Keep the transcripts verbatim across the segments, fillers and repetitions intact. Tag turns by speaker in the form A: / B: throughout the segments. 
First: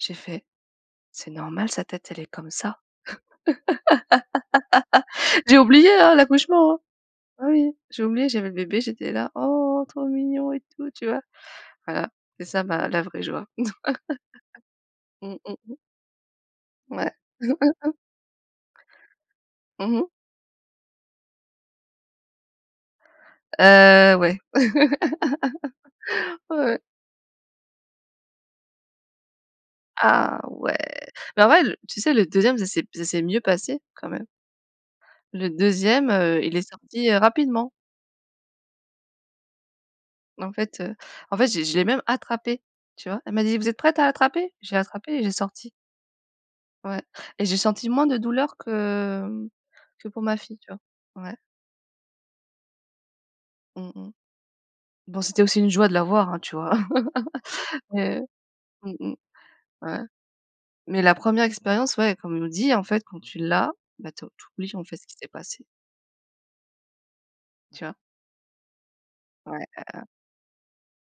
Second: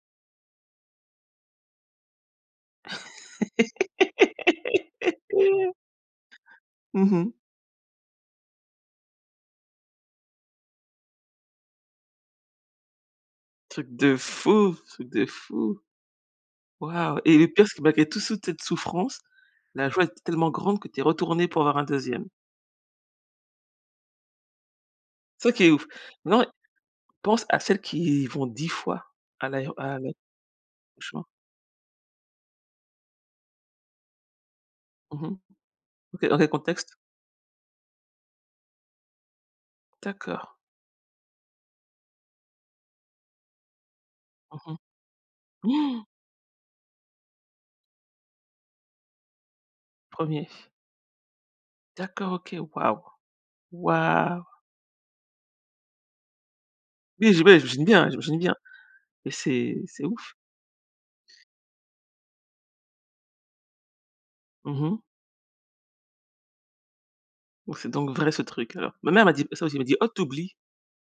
A: J'ai fait: «C'est normal, sa tête elle est comme ça?» J'ai oublié, hein, l'accouchement.
B: Mmh mh.
A: Oui, j'ai oublié, j'avais le bébé, j'étais là: «Oh, trop mignon et tout», tu vois? Voilà, c'est ça, ma la vraie joie.
B: Truc de fou, truc de
A: Mmh mh.
B: fou.
A: Ouais.
B: Waouh et le pire c'est malgré tout sou tette souffrance, la
A: Mmh
B: joie
A: mh.
B: était tellement grande que tu es retournée pour avoir un deuxième
A: Heu, ouais.
B: c'est ça qui est ouf. Non,
A: Ouais.
B: pense à celles qui y vont dix fois à l'aéo à l'a
A: Ah ouais.
B: franchement.
A: Ben en vrai l tu sais le deuxième, ça s'est b ça s'est mieux passé quand même
B: Mmh mh.
A: le deuxième,
B: OK. Dans
A: heu,
B: quel
A: il est
B: contexte?
A: sorti, heu, rapidement
B: D'accord.
A: en fait, heu, en fait, je l'ai je l'ai même attrapé, tu vois? Elle m'a dit: «Vous êtes prête à attraper?» J'ai
B: Mmh
A: attrapé et j'ai sorti.
B: mh.
A: Ouais et j'ai senti moins de douleur que que pour ma
B: Premier.
A: fille, tu vois? Ouais.
B: D'accord OK. Waouh!
A: Mmh mh.
B: Waouh!
A: Bon, c'était aussi une joie de l'avoir, hein, tu vois?
B: Oui j ouais, j'imagine bien,
A: Et heu,
B: j'imagine bien.
A: mmh mh.
B: Et c'est
A: Ouais,
B: c'est ouf.
A: mais la première expérience, ouais, comme on nous dit, en fait, quand tu l'as, ben, to tu oublies,
B: Mmh
A: en fait,
B: mh.
A: ce qui s'est passé
B: Oh,
A: tu
B: c'est
A: vois?
B: donc vrai ce truc, alors. Ma mère m'a dit ça
A: Ouais,
B: aussi, elle m'a dit:
A: aha.
B: «Oh, tu oublies,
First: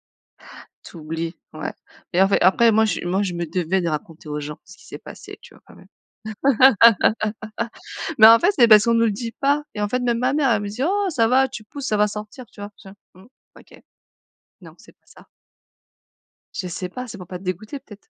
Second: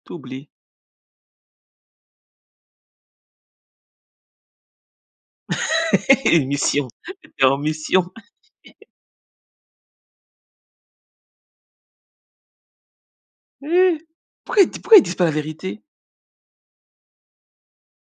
B: tu oublies».
A: Tu oublies, ouais. Et en fait, après moi je moi je me devais de raconter aux gens ce qui s'est passé, tu vois quand même.
B: Une mission, tu es en mission.
A: Mais en fait c'est parce qu'on nous le dit pas. Et en fait, même ma mère, elle me dit: «Oh ça va tu pousses, ça va sortir», tu vois? J'étais là: «Mmh, OK.»
B: Eh. Pourquoi ils
A: Non,
B: d
A: c'est
B: pourquoi ils
A: pas
B: disent pas
A: ça.
B: la vérité?
A: Je sais pas, c'est pour pas te dégoûter peut-être?